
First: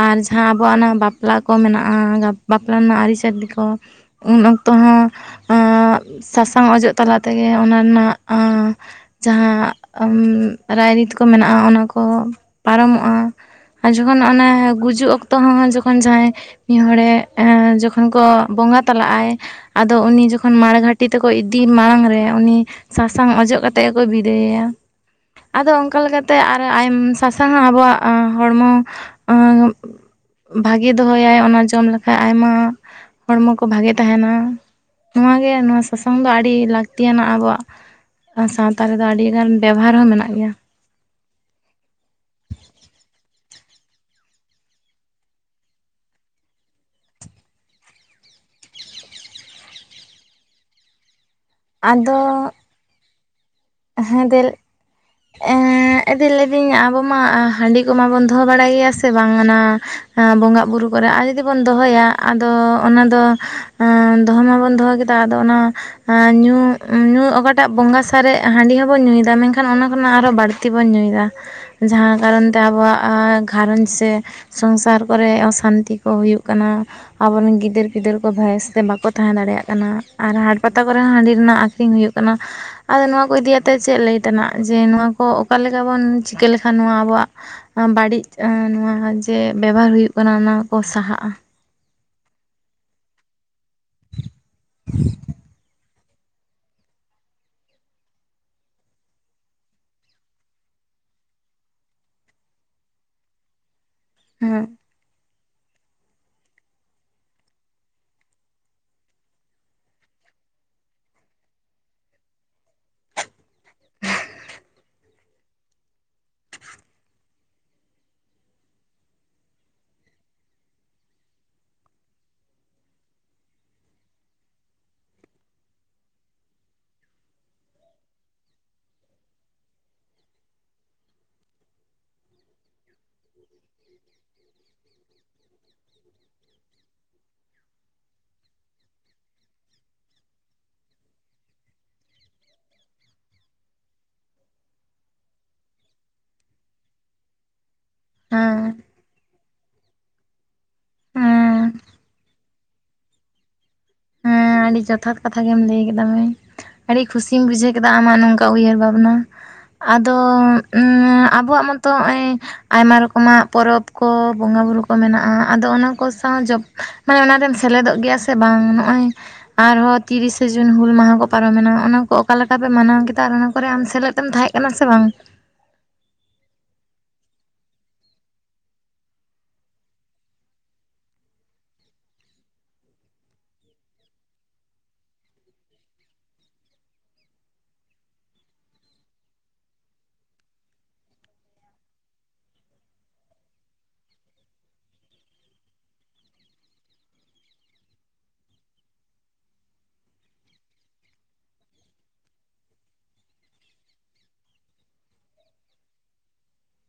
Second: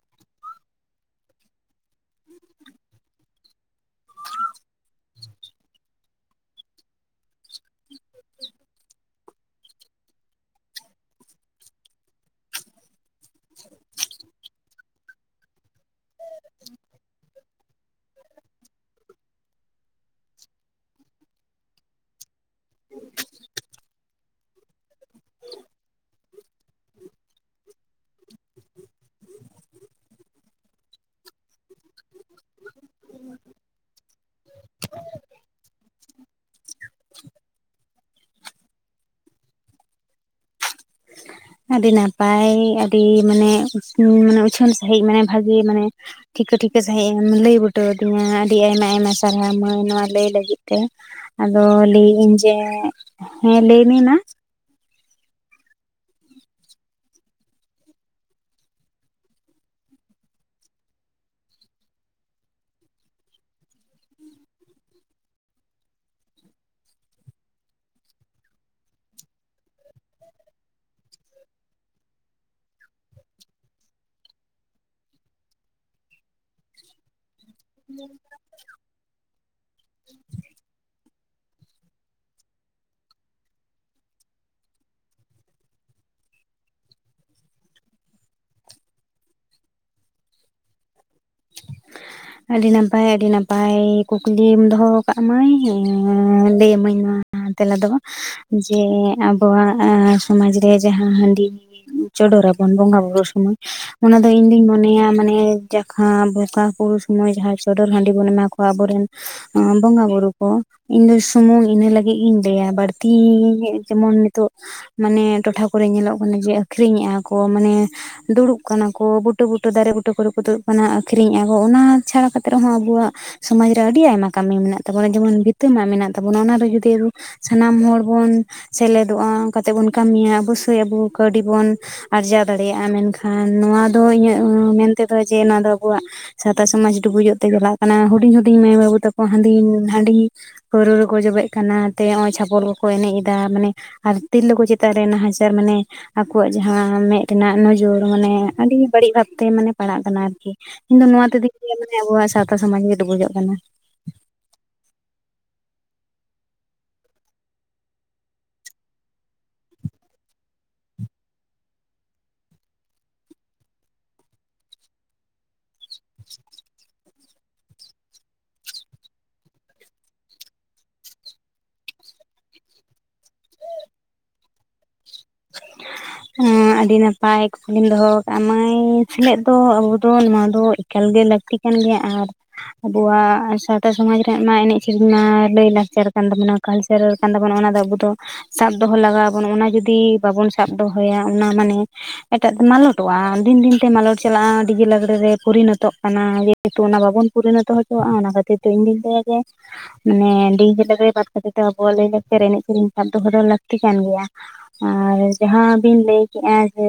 ᱟᱨ ᱡᱟᱦᱟᱸ ᱟᱵᱚᱣᱟᱜ ᱚᱱᱟ ᱵᱟᱯᱞᱟ ᱠᱚ ᱢᱮᱱᱟᱜᱼᱟ ᱵᱟᱯᱞᱟ ᱨᱮᱱᱟᱜ ᱟᱹᱨᱤᱪᱟᱹᱞᱤ ᱠᱚ ᱾ ᱩᱱ ᱚᱠᱛᱚ ᱦᱚᱸ ᱥᱟᱥᱟᱝ ᱚᱡᱚᱜ ᱛᱟᱞᱟ ᱛᱮᱜᱮ ᱚᱱᱟ ᱨᱮᱱᱟᱜᱼᱼ ᱡᱟᱦᱟᱸ ᱨᱟᱭᱨᱤᱛ ᱠᱚ ᱢᱮᱱᱟᱜᱼᱟ ᱚᱱᱟ ᱠᱚ ᱯᱟᱨᱚᱢᱚᱜᱼᱟ᱾ ᱟᱨ ᱡᱚᱠᱷᱚᱱ ᱚᱱᱟ ᱜᱩᱡᱩᱜ ᱚᱠᱛᱚ ᱦᱚᱸ ᱡᱚᱠᱷᱚᱱ ᱡᱟᱦᱟᱸᱭᱼᱼ ᱢᱤᱫ ᱦᱚᱲᱮ ᱡᱚᱠᱷᱚᱱ ᱠᱚ ᱵᱚᱸᱜᱟ ᱛᱟᱞᱟᱜ ᱟᱭᱼᱼ ᱟᱫᱚ ᱩᱱᱤ ᱡᱚᱠᱷᱚᱱ ᱢᱟᱲᱜᱷᱟᱴᱤ ᱛᱮᱠᱚ ᱤᱫᱤ ᱢᱟᱲᱟᱝ ᱨᱮ ᱩᱱᱤ ᱥᱟᱥᱟᱝ ᱚᱡᱚᱜ ᱠᱟᱛᱮᱼᱼ ᱛᱮ ᱜᱮ ᱠᱚ ᱵᱤᱫᱟᱹᱭᱮᱭᱟ᱾ ᱟᱫᱚ ᱚᱱᱠᱟ ᱞᱮᱠᱟᱛᱮ ᱟᱨᱚ ᱟᱭ ᱥᱟᱥᱟᱝ ᱦᱚᱸ ᱟᱵᱚᱣᱟᱜ ᱦᱚᱲᱢᱚ, ᱵᱷᱟᱜᱮ ᱫᱚᱦᱚᱭᱟᱭ ᱚᱱᱟ ᱡᱚᱢ ᱞᱮᱠᱷᱟᱱ ᱟᱭᱢᱟᱼᱼ ᱦᱚᱲᱢᱚ ᱠᱚ ᱵᱷᱟᱜᱮ ᱛᱟᱦᱮᱱᱟ ᱱᱚᱣᱟ ᱜᱮ ᱱᱚᱣᱟ ᱥᱟᱥᱟᱝ ᱫᱚ ᱟᱹᱰᱤ ᱞᱟᱹᱠᱛᱤᱭᱟᱱᱟᱜ ᱟᱵᱚᱣᱟᱜᱼᱼ ᱥᱟᱶᱛᱟ ᱨᱮᱫᱚ ᱟᱹᱰᱤ ᱜᱟᱱ ᱵᱮᱵᱚᱦᱟᱨ ᱦᱚᱸ ᱢᱮᱱᱟᱜ ᱜᱮᱭᱟ᱾ [inaudible] ᱟᱹᱰᱤ ᱱᱟᱯᱟᱭ ᱟᱹᱰᱤ ᱢᱟᱱᱮ ᱢᱟᱱᱮ ᱩᱪᱷᱟᱹᱱ ᱥᱟᱺᱦᱤᱡ ᱢᱟᱱᱮ ᱵᱷᱟᱜᱮ ᱢᱟᱱᱮᱼᱼ ᱴᱷᱤᱠᱟᱹ ᱴᱷᱤᱠᱟᱹ ᱥᱟᱺᱦᱤᱡ ᱮᱢ ᱞᱟᱹᱭ ᱵᱩᱴᱟᱹ ᱟᱹᱫᱤᱧᱟ ᱟᱹᱰᱤ ᱟᱭᱢᱟ ᱟᱭᱢᱟ ᱥᱟᱨᱦᱟᱣ ᱢᱟᱹᱭ ᱱᱚᱣᱟ ᱞᱟᱹᱭ ᱞᱟᱹᱜᱤᱫ ᱛᱮ᱾ ᱟᱫᱚ ᱞᱟᱹᱭᱟᱹᱧ ᱟᱫᱚ ᱡᱮ ᱦᱮᱸ ᱞᱟᱹᱭᱼᱼ ᱦᱮᱸ ᱫᱮᱞ ᱮᱸᱼᱼ ᱦᱮᱸ ᱫᱤ ᱞᱟᱹᱭᱫᱟᱹᱧ ᱟᱵᱚ ᱢᱟ ᱦᱟᱺᱰᱤ ᱠᱚᱢᱟᱵᱚᱱ ᱫᱚᱦᱚ ᱵᱟᱲᱟᱭ ᱜᱮᱭᱟ ᱥᱮ ᱵᱟᱝ ᱚᱱᱟ, ᱵᱚᱸᱜᱟ ᱵᱩᱨᱩ ᱠᱚᱨᱮ ᱟᱨ ᱡᱩᱚᱫᱤ ᱵᱚᱱ ᱫᱚᱦᱚᱭᱟ ᱟᱫᱚ ᱚᱱᱟ ᱫᱚ ᱫᱚᱦᱚ ᱢᱟᱵᱚᱱ ᱫᱚᱦᱚᱼᱼ ᱟᱫᱚ ᱚᱱᱟ ᱧᱩ ᱧᱩ ᱚᱠᱟᱴᱟᱜ ᱵᱚᱸᱜᱟ ᱥᱟᱨᱮᱜᱼᱼ ᱦᱟᱺᱰᱤ ᱦᱚᱸ ᱵᱚᱱ ᱧᱩᱭᱮᱫᱟ ᱢᱮᱱᱠᱷᱟᱱ ᱚᱱᱟ ᱠᱷᱚᱱᱟᱜ ᱟᱨᱦᱚ ᱵᱟᱹᱲᱛᱤ ᱵᱚᱱ ᱧᱩᱭᱮᱫᱟ᱾ ᱡᱟᱦᱟᱸ ᱠᱟᱨᱚᱱ ᱛᱮ ᱟᱵᱚᱣᱟᱜ ᱜᱷᱟᱨᱚᱸᱡᱽ ᱥᱮᱼᱼ ᱥᱚᱝᱥᱟᱨ ᱠᱚᱨᱮᱜ ᱚᱥᱟᱱᱛᱤ ᱠᱚ ᱦᱩᱭᱩᱜ ᱠᱟᱱᱟ ᱟᱵᱚᱨᱮᱱ ᱜᱤᱫᱟᱹᱨ ᱯᱤᱫᱟᱹᱨ ᱠᱚ ᱵᱷᱚᱭᱮᱥᱛᱮ ᱵᱟᱠᱚᱼᱼ ᱛᱟᱦᱮᱸ ᱫᱟᱲᱮᱭᱟᱜ ᱠᱟᱱᱟ ᱟᱨ ᱦᱟᱴ ᱯᱟᱛᱟ ᱠᱚᱨᱮ ᱦᱚᱸ ᱦᱟᱺᱰᱤ ᱨᱮᱱᱟᱜ ᱟᱠᱷᱨᱤᱧ ᱦᱩᱭᱩᱜ ᱠᱟᱱᱟ ᱟᱫᱚ ᱱᱚᱣᱟ ᱠᱚᱼᱼ ᱠᱚ ᱤᱫᱤᱭᱟᱛ ᱪᱮᱫ ᱞᱟᱹᱭ ᱛᱮᱱᱟᱜ ᱡᱮ ᱱᱚᱣᱟ ᱠᱚ ᱚᱠᱟ ᱞᱮᱠᱟ ᱵᱚᱱ ᱪᱤᱠᱟᱹ ᱞᱮᱠᱷᱟᱱ ᱱᱚᱣᱟ ᱟᱵᱚᱣᱟᱜᱼᱼ ᱵᱟᱹᱲᱤᱡ ᱱᱚᱣᱟ ᱡᱮ ᱵᱮᱵᱟᱨ ᱦᱩᱭᱩᱜ ᱠᱟᱱᱟ ᱚᱱᱟ ᱠᱚ ᱥᱟᱦᱟᱜᱼᱟ᱾ ᱟᱹᱰᱤ ᱱᱟᱯᱟᱭ ᱟᱹᱰᱤ ᱱᱟᱯᱟᱭ ᱠᱩᱠᱞᱤᱢ ᱫᱚᱦᱚᱣᱟ ᱠᱟᱜ ᱢᱟᱹᱭᱻ ᱞᱟᱹᱭ ᱢᱟᱹᱧ‌ ᱱᱚᱣᱟᱼᱼ ᱛᱮᱞᱟ ᱫᱚ ᱡᱮ ᱟᱵᱚᱣᱟᱜ ᱥᱚᱢᱟᱡᱽ ᱨᱮ ᱡᱟᱦᱟᱸ ᱦᱟᱺᱰᱤᱼᱼ ᱪᱚᱰᱚᱨᱟᱵᱚᱱ ᱵᱚᱸᱜᱟ ᱵᱩᱨᱩ ᱥᱚᱢᱚᱭ ᱚᱱᱟ ᱫᱚ ᱦᱮᱸ ᱤᱧᱫᱩᱧ ᱢᱚᱱᱮᱭᱟ ᱢᱟᱱᱮ ᱡᱟᱦᱟᱸᱼᱼ ᱚᱠᱟ ᱯᱩᱨᱩ ᱥᱚᱢᱚᱭ ᱡᱟᱦᱟᱸᱭ ᱪᱚᱰᱚᱨ ᱦᱟᱺᱰᱤ ᱵᱚᱱ ᱮᱢᱟ ᱠᱚᱣᱟ ᱟᱵᱚᱨᱮᱱ ᱵᱚᱸᱜᱟ ᱵᱩᱨᱩ ᱠᱚ, ᱤᱱᱟᱹ ᱥᱩᱢᱩᱝ ᱤᱱᱟᱹ ᱞᱟᱹᱜᱤᱫ ᱜᱤᱧ ᱞᱟᱹᱭᱟ ᱵᱟᱹᱲᱛᱤ ᱡᱮᱢᱚᱱ ᱱᱤᱛᱚᱜᱼᱼ ᱢᱟᱱᱮ ᱴᱚᱴᱷᱟ ᱠᱚᱨᱮᱜ ᱧᱮᱞᱚᱜ ᱠᱟᱱᱟ ᱡᱮ ᱟᱹᱷᱨᱤᱧᱮᱫᱼᱟ ᱠᱚ ᱢᱟᱱᱮᱼᱼ ᱫᱩᱲᱩᱵ ᱠᱟᱱᱟ ᱠᱚ ᱵᱩᱴᱟᱹ ᱵᱩᱴᱟᱹ ᱫᱟᱨᱮ ᱵᱩᱴᱟᱹ ᱠᱚᱨᱮ ᱠᱚ ᱫᱩᱲᱩᱵ ᱠᱟᱱᱟ᱾ ᱟᱹᱠᱷᱨᱤᱧ ᱟᱠᱚ ᱚᱱᱟ ᱪᱷᱟᱲᱟ ᱠᱟᱛᱮᱫ ᱨᱮᱦᱚᱸ ᱟᱵᱚᱣᱟᱜ ᱥᱚᱢᱟᱡ ᱨᱮ ᱟᱹᱰᱤ ᱟᱭᱢᱟ ᱠᱟᱹᱢᱤ ᱢᱮᱱᱟᱜ ᱛᱟᱵᱚᱱᱟ ᱡᱮᱢᱚᱱ ᱵᱷᱤᱛᱟᱹ ᱢᱟᱜ ᱢᱮᱱᱟᱜ ᱛᱟᱵᱚᱱᱟ ᱚᱱᱟᱨᱮ ᱡᱩᱫᱤ ᱟᱵᱚ ᱥᱟᱱᱟᱢ ᱦᱚᱲ ᱵᱚᱱ ᱥᱮᱞᱮᱫᱚᱜ-ᱟ ᱚᱱᱠᱟ ᱠᱟᱛᱮᱜ ᱵᱚᱱ ᱠᱟᱹᱢᱤᱭᱟ ᱚᱵᱚᱥᱳᱭ ᱟᱵᱚ ᱠᱟᱹᱣᱰᱤ ᱵᱚᱱ ᱟᱨᱡᱟᱣ ᱫᱟᱲᱮᱭᱟᱜ-ᱟ ᱢᱮᱱᱠᱷᱟᱱ ᱱᱚᱣᱟ ᱫᱚ ᱤᱧᱟᱹᱜ ᱢᱮᱱ ᱛᱮᱫᱚ ᱡᱮ ᱱᱚᱣᱟ ᱫᱚ ᱟᱵᱚᱣᱟᱜ ᱥᱟᱶᱛᱟ ᱥᱚᱢᱟᱡᱽ ᱰᱩᱵᱩᱡᱚᱜ ᱛᱮ ᱪᱟᱞᱟᱜ ᱠᱟᱱᱟ ᱦᱩᱰᱤᱧ ᱦᱩᱰᱤᱧ ᱢᱟᱹᱭ ᱵᱟᱹᱵᱩ ᱛᱟᱠᱚ ᱦᱟᱹᱰᱤ ᱦᱟᱹᱰᱤ ᱯᱟᱹᱨᱣᱟᱹ ᱨᱮᱠᱚ ᱡᱚᱵᱮᱜ ᱠᱟᱱᱟ ᱛᱮ ᱱᱚᱜ-ᱚᱭ ᱪᱷᱟᱯᱚᱞ ᱠᱚᱠᱚ ᱮᱱᱮᱡ ᱮᱫᱟ ᱢᱟᱱᱮ ᱟᱨ ᱛᱤᱨᱞᱟᱹ ᱠᱚ ᱪᱮᱛᱟᱱ ᱨᱮ ᱱᱟᱦᱟᱪᱟᱨ ᱢᱟᱱᱮ ᱟᱠᱚᱣᱟᱜ ᱡᱟᱦᱟᱸ ᱢᱮᱫ ᱨᱮᱱᱟᱜ ᱱᱚᱡᱚᱨ ᱦᱮᱸ ᱟᱹᱰᱤ ᱵᱟᱹᱲᱤᱡ ᱵᱷᱟᱵᱛᱮ ᱯᱟᱲᱟᱜ ᱠᱟᱱᱟ ᱟᱨᱠᱤ ᱤᱧᱫᱚ ᱱᱚᱣᱟ ᱛᱮ ᱫᱤᱠ ᱦᱮᱸ ᱫᱤᱭᱮ ᱢᱟᱱᱮ ᱟᱵᱚᱣᱟᱜ ᱥᱟᱣ ᱛᱟ ᱥᱚᱢᱟᱡᱽ ᱜᱮ ᱰᱩᱵᱩᱡᱚᱜ ᱠᱟᱱᱟ᱾ ᱦᱮᱸ ᱟᱹᱰᱤ ᱡᱚᱛᱷᱟᱛ ᱠᱟᱛᱷᱟ ᱜᱮᱢ ᱞᱟᱹᱭ ᱟᱠᱟᱫᱟ ᱢᱟᱹᱭ ᱟᱹᱰᱤ ᱠᱷᱩᱥᱤᱧ ᱵᱩᱡᱷᱟᱹᱣ ᱠᱮᱫᱟ ᱟᱢᱟᱜ ᱱᱚᱝᱠᱟ ᱩᱭᱦᱟᱹᱨ ᱵᱷᱟᱵᱽᱱᱟ ᱟᱫᱚ ᱟᱵᱚᱣᱟᱜ ᱢᱚᱛᱚ ᱱᱚᱜ-ᱚᱭ ᱟᱭᱢᱟ ᱨᱚᱠᱚᱢᱟᱜ ᱯᱚᱨᱚᱵᱽ ᱠᱚ ᱵᱚᱸᱜᱟ ᱵᱩᱨᱩ ᱠᱚ ᱢᱮᱱᱟᱜ-ᱟ ᱟᱫᱚ ᱚᱱᱟ ᱠᱚ ᱥᱟᱶ ᱡᱚᱵ ᱢᱟᱱᱮ ᱚᱱᱟᱨᱮᱢ ᱥᱮᱞᱮᱫᱚᱜ ᱜᱮᱭᱟ ᱥᱮ ᱵᱟᱝ ᱱᱚᱜ-ᱚᱭ ᱟᱨᱦᱚᱸ ᱛᱤᱨᱤᱥᱮ ᱡᱩᱱ ᱦᱩᱞ ᱢᱟᱦᱟ ᱠᱚ ᱯᱟᱨᱚᱢᱮᱱᱟ ᱚᱱᱟ ᱠᱚ ᱚᱠᱟ ᱞᱮᱠᱟ ᱯᱮ ᱢᱟᱱᱟᱣ ᱠᱮᱫᱟ ᱟᱨ ᱚᱱᱟ ᱠᱚᱨᱮ ᱟᱢ ᱥᱮᱞᱮᱫ ᱛᱮᱢ ᱛᱟᱦᱮᱸᱫ ᱠᱟᱱᱟ ᱥᱮ ᱵᱟᱝ? [inaudible] ᱮᱸ ᱟᱹᱰᱤ ᱱᱟᱯᱟᱭ ᱠᱩᱠᱞᱤᱢ ᱫᱚᱦᱚ ᱟᱠᱟᱫ-ᱟ ᱢᱟᱹᱭ ᱥᱮᱞᱮᱫ ᱫᱚ ᱟᱵᱚ ᱫᱚ ᱱᱚᱣᱟ ᱫᱚ ᱮᱠᱟᱞ ᱜᱮ ᱞᱟᱹᱠᱛᱤ ᱠᱟᱱ ᱜᱮᱭᱟ ᱟᱨ ᱟᱵᱚᱣᱟᱜ ᱥᱟᱶᱛᱟ ᱥᱚᱢᱟᱡᱽ ᱨᱮᱭᱟᱜ ᱢᱟ ᱮᱱᱮᱡ ᱥᱮᱨᱮᱧ ᱢᱟ ᱞᱟᱹᱭ ᱞᱟᱠᱪᱟᱨ ᱠᱟᱱ ᱛᱟᱵᱚᱱᱟ᱾ ᱠᱟᱞᱪᱟᱨ ᱠᱟᱱ ᱛᱟᱵᱚᱱᱟ ᱚᱱᱟ ᱫᱚ ᱟᱵᱚ ᱫᱚ ᱥᱟᱵ ᱫᱚᱦᱚ ᱞᱟᱜᱟᱣ ᱟᱵᱚᱱᱟ ᱚᱱᱟ ᱡᱩᱫᱤ ᱵᱟᱵᱚᱱ ᱥᱟᱵ ᱫᱚᱦᱚᱭᱟ ᱚᱱᱟ ᱢᱟᱱᱮ ᱮᱴᱟᱜ ᱛᱮ ᱢᱟᱞᱚᱴᱚᱜ-ᱟ ᱫᱤᱱ ᱫᱤᱱᱛᱮ ᱢᱟᱞᱚᱴ ᱪᱟᱞᱟᱜ-ᱟ ᱰᱤᱡᱮ ᱞᱟᱜᱽᱲᱮ ᱨᱮ ᱯᱚᱨᱤᱱᱚᱛᱚᱜ ᱠᱟᱱᱟ᱾ ᱡᱮᱦᱮᱛᱩ ᱚᱱᱟ ᱵᱟᱵᱚᱱ ᱯᱚᱨᱤᱱᱚᱛᱚ ᱦᱚᱪᱚᱣᱟᱜ-ᱟ ᱚᱱᱟ ᱠᱷᱟᱹᱛᱤᱨ ᱛᱮ ᱤᱧᱫᱩᱧ ᱞᱟᱹᱭᱟ ᱡᱮ ᱢᱟᱱᱮ ᱰᱤᱡᱮ ᱞᱟᱜᱽᱲᱮ ᱵᱟᱫ ᱠᱟᱛᱮᱜ ᱟᱵᱚᱣᱟᱜ ᱞᱟᱹᱭ ᱞᱟᱠᱪᱟᱨ ᱮᱱᱮᱡ ᱥᱮᱨᱮᱧ ᱥᱟᱵ ᱫᱚᱦᱚ ᱫᱚ ᱞᱟᱹᱠᱛᱤ ᱠᱟᱱ ᱜᱮᱭᱟ᱾ ᱟᱨ ᱡᱟᱦᱟᱸ ᱵᱤᱱ ᱞᱟᱹᱭᱠᱮᱜ-ᱟ ᱡᱮ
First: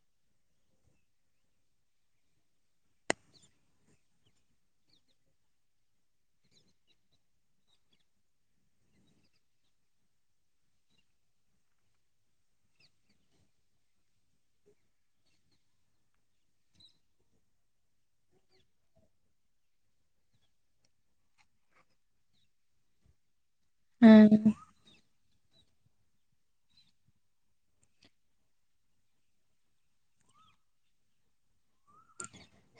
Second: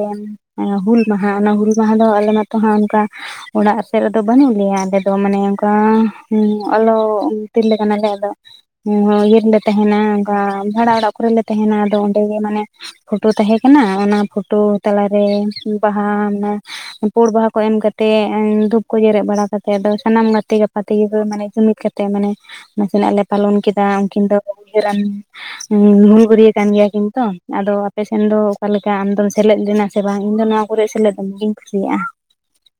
ᱦᱩᱞ ᱢᱟᱦᱟ ᱚᱱᱟ ᱦᱩᱞ ᱢᱟᱦᱟ ᱫᱚ ᱟᱞᱮ ᱢᱟᱛᱚ ᱦᱟᱸᱜ ᱚᱱᱠᱟ ᱚᱲᱟᱜ ᱥᱮᱫ ᱨᱮᱫᱚ ᱵᱟᱹᱱᱩᱜ ᱞᱮᱭᱟ ᱟᱞᱮ ᱫᱚ ᱢᱟᱱᱮ ᱚᱱᱠᱟ ᱟᱞᱚᱜ ᱛᱤᱨᱞᱟᱹ ᱠᱟᱱᱟᱞᱮ ᱟᱫᱚ ᱤᱭᱟᱹ ᱨᱮᱞᱮ ᱛᱟᱦᱮᱱᱟ ᱚᱱᱠᱟ ᱵᱷᱟᱲᱟ ᱚᱲᱟᱜ ᱠᱚᱨᱮᱞᱮ ᱛᱟᱦᱮᱱᱟ ᱟᱫᱚ ᱚᱸᱰᱮ ᱜᱮ ᱢᱟᱱᱮ ᱯᱷᱳᱴᱳ ᱛᱟᱦᱮᱸ ᱠᱟᱱᱟ ᱚᱱᱟ ᱯᱷᱳᱴᱳ ᱛᱟᱞᱟᱨᱮ ᱵᱟᱦᱟ ᱚᱱᱟ ᱯᱩᱲ ᱵᱟᱦᱟ ᱠᱚ ᱮᱢ ᱠᱟᱛᱮᱫ ᱫᱷᱩᱯ ᱠᱚ ᱡᱮᱨᱮᱫ ᱵᱟᱲᱟ ᱠᱟᱛᱮᱜ ᱟᱫᱚ ᱥᱟᱱᱟᱢ ᱜᱟᱛᱮ ᱜᱟᱯᱟ ᱛᱮᱜᱮ ᱢᱟᱱᱮ ᱡᱩᱢᱤᱫ ᱠᱟᱛᱮᱜ ᱢᱟᱱᱮ ᱱᱟᱥᱮᱱᱟᱜ ᱟᱞᱮ ᱯᱟᱞᱚᱱ ᱠᱮᱫᱟ ᱩᱱᱠᱤᱱ ᱫᱚ ᱦᱮᱸ ᱩᱭᱦᱟᱹᱨᱟᱱ ᱦᱩᱞ ᱜᱟᱹᱨᱤᱭᱟᱹ ᱠᱟᱱ ᱜᱮᱭᱟ ᱠᱤᱱ ᱛᱚ ᱟᱫᱚ ᱟᱯᱮ ᱥᱮᱱ ᱫᱚ ᱚᱠᱟ ᱞᱮᱠᱟ ᱟᱢᱫᱚᱢ ᱥᱮᱞᱮᱫ ᱞᱮᱱᱟ ᱥᱮ ᱵᱟᱝ ᱤᱧ ᱫᱚ ᱱᱚᱣᱟ ᱠᱚᱨᱮ ᱥᱮᱞᱮᱫ ᱫᱚᱢᱮᱜ ᱜᱮᱧ ᱠᱩᱥᱤᱭᱟᱜ-ᱟ᱾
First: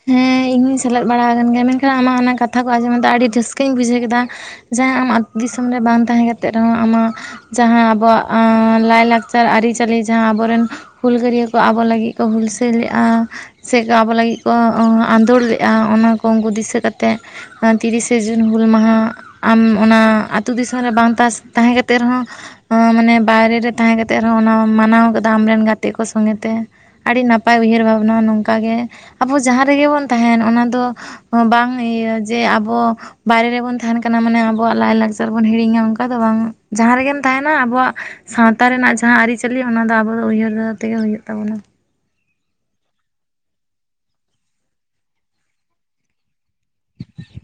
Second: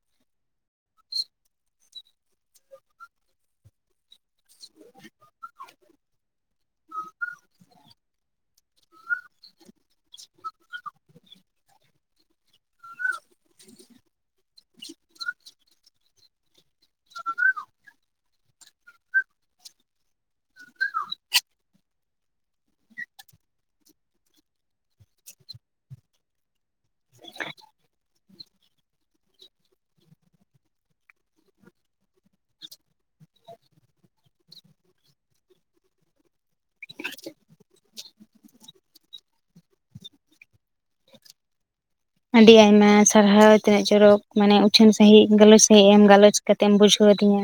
ᱦᱮᱸ ᱤᱧ ᱦᱚᱸᱧ ᱥᱮᱞᱮᱫ ᱵᱟᱲᱟ ᱟᱠᱟᱱ ᱜᱮᱭᱟ ᱢᱮᱱᱠᱷᱟᱱ ᱟᱢᱟᱜ ᱚᱱᱟ ᱠᱟᱛᱷᱟ ᱠᱚ ᱟᱸᱡᱚᱢ ᱫᱟ ᱟᱹᱰᱤ ᱨᱟᱹᱥᱠᱟᱹᱧ ᱵᱩᱡᱷᱟᱹᱣ ᱠᱮᱫᱟ ᱡᱟᱦᱟᱸ ᱟᱢ ᱟᱛᱳ ᱫᱤᱥᱚᱢ ᱨᱮ ᱵᱟᱝ ᱛᱟᱦᱮᱸ ᱠᱟᱛᱮᱫ ᱨᱮᱦᱚᱸ ᱟᱢᱟᱜ ᱡᱟᱦᱟᱸ ᱟᱵᱚᱣᱟᱜ ᱞᱟᱹᱭᱞᱟᱠᱪᱟᱨ ᱟᱹᱨᱤᱪᱟᱹᱞᱤ ᱡᱟᱦᱟᱸ ᱟᱵᱚᱨᱮᱱ ᱦᱩᱞᱜᱟᱹᱨᱭᱟᱹ ᱠᱚ ᱟᱵᱚ ᱞᱟᱹᱜᱤᱫ ᱠᱚ ᱦᱩᱞᱥᱟᱹᱭ ᱞᱮᱫ-ᱟ ᱥᱮᱠᱚ ᱟᱵᱚ ᱞᱟᱹᱜᱤᱫ ᱠᱚ ᱟᱸᱫᱳᱲ ᱞᱮᱫ-ᱟ ᱚᱱᱟ ᱠᱚ ᱩᱱᱠᱩ ᱫᱤᱥᱟᱹ ᱠᱟᱛᱮᱫ ᱛᱤᱨᱤᱥᱮ ᱡᱩᱱ ᱦᱩᱞ ᱢᱟᱦᱟ ᱟᱢ ᱚᱱᱟ ᱟᱹᱛᱩ ᱫᱤᱥᱚᱢ ᱨᱮ ᱵᱟᱝ ᱯᱟᱥ ᱛᱟᱦᱮᱸ ᱠᱟᱛᱮᱫ ᱨᱮᱦᱚᱸ ᱢᱟᱱᱮ ᱵᱟᱭᱨᱮ ᱨᱮ ᱛᱟᱦᱮᱸ ᱠᱟᱛᱮᱫ ᱨᱮᱦᱚᱸ ᱚᱱᱟ ᱢᱟᱱᱟᱣ ᱠᱟᱫᱟ ᱟᱢᱨᱮᱱ ᱜᱟᱛᱮ ᱠᱚ ᱥᱚᱸᱜᱮ ᱛᱮ᱾ ᱟᱹᱰᱤ ᱱᱟᱯᱟᱭ ᱩᱭᱦᱟᱹᱨ ᱵᱷᱟᱵᱽᱱᱟ ᱱᱚᱝᱠᱟᱜᱮ ᱟᱵᱚ ᱡᱟᱦᱟᱸ ᱨᱮᱜᱮ ᱵᱚᱱ ᱛᱟᱦᱮᱱ ᱚᱱᱟ ᱫᱚ ᱵᱟᱝ ᱤᱭᱟᱹ ᱡᱮ ᱟᱵᱚ ᱵᱟᱭᱨᱮ ᱨᱮᱵᱚᱱ ᱛᱟᱦᱮᱱ ᱠᱟᱱᱟ ᱢᱟᱱᱮ ᱟᱵᱚᱣᱟᱜ ᱞᱟᱭᱼᱞᱟᱠᱪᱟᱨ ᱵᱚᱱ ᱦᱤᱲᱤᱧᱟ ᱚᱱᱠᱟ ᱫᱚ ᱵᱟᱝ ᱡᱟᱦᱟᱸ ᱨᱮᱜᱮᱢ ᱛᱟᱦᱮᱱᱟ ᱟᱵᱚᱣᱟᱜ ᱥᱟᱶᱛᱟ ᱨᱮᱱᱟᱜ ᱡᱟᱦᱟᱸ ᱟᱹᱨᱤᱪᱟᱹᱞᱤ ᱚᱱᱟ ᱫᱚ ᱟᱵᱚ ᱫᱚ ᱩᱭᱦᱟᱹᱨ ᱛᱮᱜᱮ ᱦᱩᱭᱩᱜ ᱛᱟᱵᱚᱱᱟ᱾ ᱟᱹᱰᱤ ᱟᱭᱢᱟ ᱥᱟᱨᱦᱟᱣ ᱛᱤᱱᱟᱹᱜ ᱪᱚᱨᱚᱠ ᱢᱟᱱᱮ ᱩᱪᱷᱟᱹᱱ ᱥᱟᱹᱦᱤᱡ ᱜᱟᱞᱚᱪ ᱥᱟᱹᱦᱤᱡ ᱜᱟᱞᱚᱪ ᱠᱟᱛᱮ ᱮᱢ ᱵᱩᱡᱷᱟᱹᱣ ᱟᱫᱤᱧᱟ᱾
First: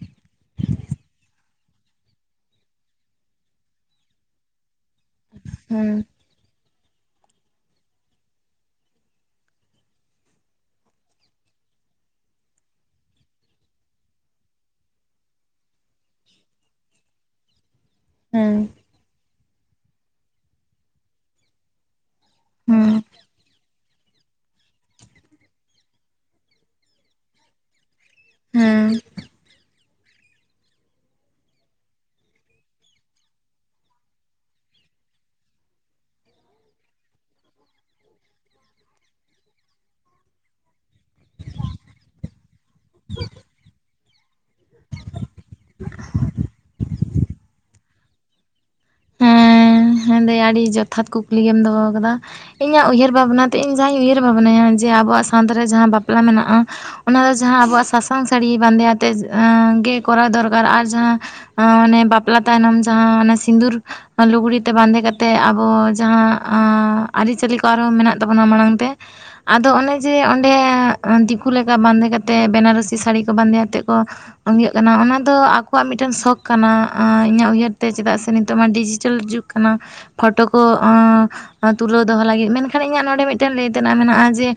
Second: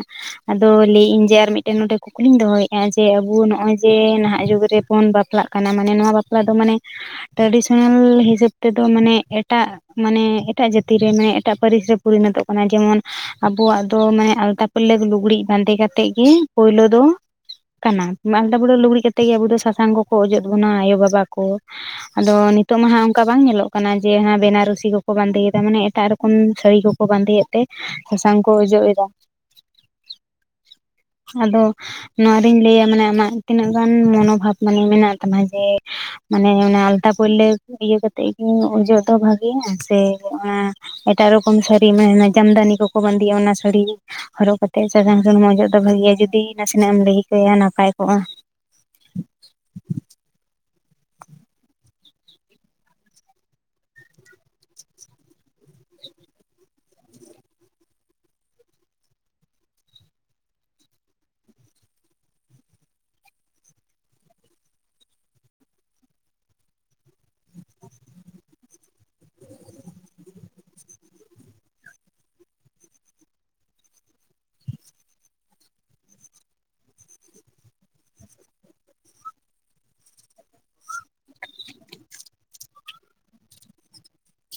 ᱟᱫᱚ ᱞᱟᱹᱭᱟᱹᱧ ᱡᱮ ᱟᱨ ᱢᱤᱫᱴᱮᱱ ᱱᱚᱰᱮ ᱠᱩᱠᱞᱤᱧ ᱫᱚᱦᱚᱭᱮᱜ-ᱟ ᱡᱮ ᱟᱵᱚ ᱱᱚᱜ-ᱚᱭ ᱡᱮ ᱱᱟᱦᱟᱜ ᱡᱩᱜᱽ ᱨᱮᱼᱼ ᱯᱚᱱ ᱵᱟᱯᱞᱟᱜ ᱠᱟᱱᱟ ᱢᱟᱱᱮ ᱦᱮᱸ ᱱᱚᱣᱟ ᱵᱟᱯᱞᱟ ᱫᱚ ᱢᱟᱱᱮ ᱴᱨᱟᱰᱤᱥᱚᱱᱟᱞ ᱦᱤᱥᱟᱹᱵ ᱛᱮᱫᱚ ᱢᱟᱱᱮᱼᱼ ᱮᱴᱟᱜ ᱢᱟᱱᱮ ᱮᱴᱟᱜ ᱡᱟᱹᱛᱤ ᱨᱮ ᱢᱟᱱᱮ ᱮᱴᱟᱜ ᱯᱟᱹᱨᱤᱥ ᱨᱮ ᱯᱚᱨᱤᱱᱚᱛᱚᱜ ᱠᱟᱱᱟ ᱡᱮᱢᱚᱱᱼᱼ ᱟᱵᱚᱣᱟᱜ ᱫᱚ ᱢᱟᱱᱮ ᱟᱞᱛᱟ ᱯᱟᱹᱞᱞᱟᱹᱠ ᱞᱩᱜᱽᱲᱤᱡ ᱵᱟᱸᱫᱮ ᱠᱟᱛᱮᱜ ᱜᱮ ᱯᱳᱭᱞᱳ ᱫᱚᱼᱼ ᱠᱟᱱᱟ ᱦᱮᱸ ᱟᱞᱫᱟ ᱵᱩᱨᱟᱹ ᱞᱩᱜᱽᱲᱤ ᱠᱟᱛᱮᱜ ᱜᱮ ᱟᱵᱩ ᱫᱚ ᱥᱟᱥᱟᱝ ᱠᱚᱠᱚ ᱚᱡᱚᱜ ᱵᱚᱱᱟ ᱟᱭᱳᱼᱵᱟᱵᱟ ᱠᱚᱼᱼ ᱟᱫᱚ ᱱᱤᱛᱳᱜ ᱢᱟ ᱦᱟᱸᱜ ᱦᱮᱸ ᱚᱱᱠᱟ ᱵᱟᱝ ᱧᱮᱞᱚᱜ ᱠᱟᱱᱟ᱾ ᱡᱮ ᱵᱮᱱᱟᱨᱩᱥᱤ ᱠᱚᱠᱚ ᱵᱟᱸᱫᱮᱭᱮᱫᱟ ᱢᱟᱱᱮ ᱮᱴᱟᱜ ᱨᱚᱠᱚᱢ ᱥᱟᱹᱲᱤ ᱠᱚᱠᱚ ᱵᱟᱸᱫᱮᱭᱮᱫ ᱛᱮᱼᱼ ᱥᱟᱥᱟᱝ ᱠᱚ ᱚᱡᱚᱜ ᱦᱮᱸ ᱮᱫᱟ᱾ ᱟᱫᱚ ᱱᱚᱣᱟ ᱨᱮᱧ ᱞᱟᱹᱭᱟ ᱢᱟᱱᱮ ᱟᱢᱟᱜ ᱛᱤᱱᱟᱹᱜ ᱜᱟᱱ ᱢᱚᱱᱳᱵᱷᱟᱵ ᱢᱟᱱᱮ ᱢᱮᱱᱟᱜ ᱛᱟᱢᱟ ᱡᱮᱼᱼ ᱢᱟᱱᱮ ᱚᱱᱟ ᱟᱞᱛᱟ ᱯᱟᱹᱞᱞᱟᱹᱠ ᱤᱭᱟᱹ ᱠᱟᱛᱮᱜ ᱜᱮ ᱚᱡᱚᱜ ᱫᱚ ᱵᱷᱟᱜᱮᱭᱟ ᱥᱮ ᱚᱱᱟᱼᱼ ᱮᱴᱟᱜ ᱨᱚᱠᱚᱢ ᱥᱟᱹᱲᱤ ᱡᱟᱢᱫᱟᱱᱤ ᱠᱚᱠᱚ ᱵᱟᱸᱫᱮᱭᱟ ᱚᱱᱟ ᱥᱟᱹᱲᱤ ᱦᱚᱨᱚᱜ ᱠᱟᱛᱮᱜ ᱥᱟᱥᱟᱝ ᱥᱩᱱᱩᱢ ᱚᱡᱚᱜᱼᱼ ᱵᱷᱟᱹᱜᱮᱭᱟ ᱡᱩᱫᱤ ᱱᱟᱥᱮᱱᱟᱜ ᱮᱢ ᱞᱟᱹᱭ ᱠᱮᱭᱟ ᱱᱟᱯᱟᱭ ᱠᱚᱜᱼᱟ, ᱦᱮᱸ ᱦᱮᱸ ᱫᱟᱹᱭ ᱟᱹᱰᱤ ᱡᱚᱛᱷᱟᱛ ᱠᱩᱠᱞᱤ ᱜᱮᱢ ᱫᱚᱦᱚ ᱟᱠᱟᱫᱟ᱾ ᱤᱧᱟᱹᱜ ᱩᱭᱦᱟᱹᱨ ᱵᱷᱟᱵᱽᱱᱟᱛᱮ ᱤᱧ ᱡᱟᱦᱟᱸᱧ ᱩᱭᱦᱟᱹᱨ ᱵᱷᱟᱵᱽᱱᱟᱭᱟ ᱡᱮ ᱟᱵᱚᱣᱟᱜ ᱥᱟᱶᱛᱟ ᱨᱮ ᱡᱟᱦᱟᱸ ᱵᱟᱯᱞᱟ ᱢᱮᱱᱟᱜᱼᱟ᱾ ᱚᱱᱟ ᱫᱚ ᱡᱟᱦᱟᱸ ᱟᱵᱚᱣᱟᱜ ᱥᱟᱥᱟᱝ ᱥᱟᱹᱲᱤ ᱵᱟᱸᱫᱮ ᱟᱛᱮᱫ ᱜᱮ ᱠᱚᱨᱟᱣ ᱫᱚᱨᱠᱟᱨ ᱟᱨ ᱡᱟᱦᱟᱸᱼᱼ ᱚᱱᱮ ᱵᱟᱯᱞᱟ ᱛᱟᱭᱱᱚᱢ ᱡᱟᱦᱟᱸ ᱚᱱᱮ ᱥᱤᱸᱫᱩᱨᱼᱼ ᱞᱩᱜᱽᱲᱤ ᱛᱮ ᱵᱟᱸᱫᱮ ᱠᱟᱛᱮᱫ ᱟᱵᱚ ᱡᱟᱦᱟᱸ ᱟᱹᱨᱤᱪᱟᱹᱞᱤ ᱠᱚ ᱟᱨᱦᱚᱸ ᱢᱮᱱᱟᱜ ᱛᱟᱵᱚᱱᱟ ᱢᱟᱲᱟᱝ ᱛᱮ᱾ ᱟᱫᱚ ᱚᱱᱮ ᱡᱮ ᱚᱸᱰᱮ ᱫᱤᱠᱩ ᱞᱮᱠᱟ ᱵᱟᱸᱫᱮ ᱠᱟᱛᱮᱫ ᱵᱮᱱᱟᱨᱚᱥᱤ ᱥᱟᱹᱲᱤ ᱠᱚ ᱵᱟᱸᱫᱮ ᱠᱟᱛᱮᱫ ᱠᱚᱼᱼ ᱤᱭᱟᱹᱜ ᱠᱟᱱᱟ ᱚᱱᱟ ᱫᱚ ᱟᱠᱚᱣᱟᱜ ᱢᱤᱫᱴᱮᱱ ᱥᱚᱠᱷ ᱠᱟᱱᱟ ᱤᱧᱟᱹᱜ ᱩᱭᱦᱟᱹᱨ ᱛᱮ ᱪᱮᱫᱟᱜ ᱥᱮ ᱱᱤ ᱛᱚᱜ ᱢᱟ ᱰᱤᱡᱤᱴᱮᱞ ᱡᱩᱜᱽ ᱠᱟᱱᱟ, ᱯᱷᱳᱴᱳ ᱠᱚ ᱛᱩᱞᱟᱹᱣ ᱫᱚᱦᱚ ᱞᱟᱹᱜᱤᱫ ᱢᱮᱱᱠᱷᱟᱱ ᱤᱧᱟᱹᱜ ᱱᱚᱰᱮ ᱢᱤᱫᱴᱟᱱ ᱞᱟᱹᱭ ᱛᱮᱱᱟᱜ ᱢᱮᱱᱟᱜᱼᱟ ᱡᱮᱼᱼ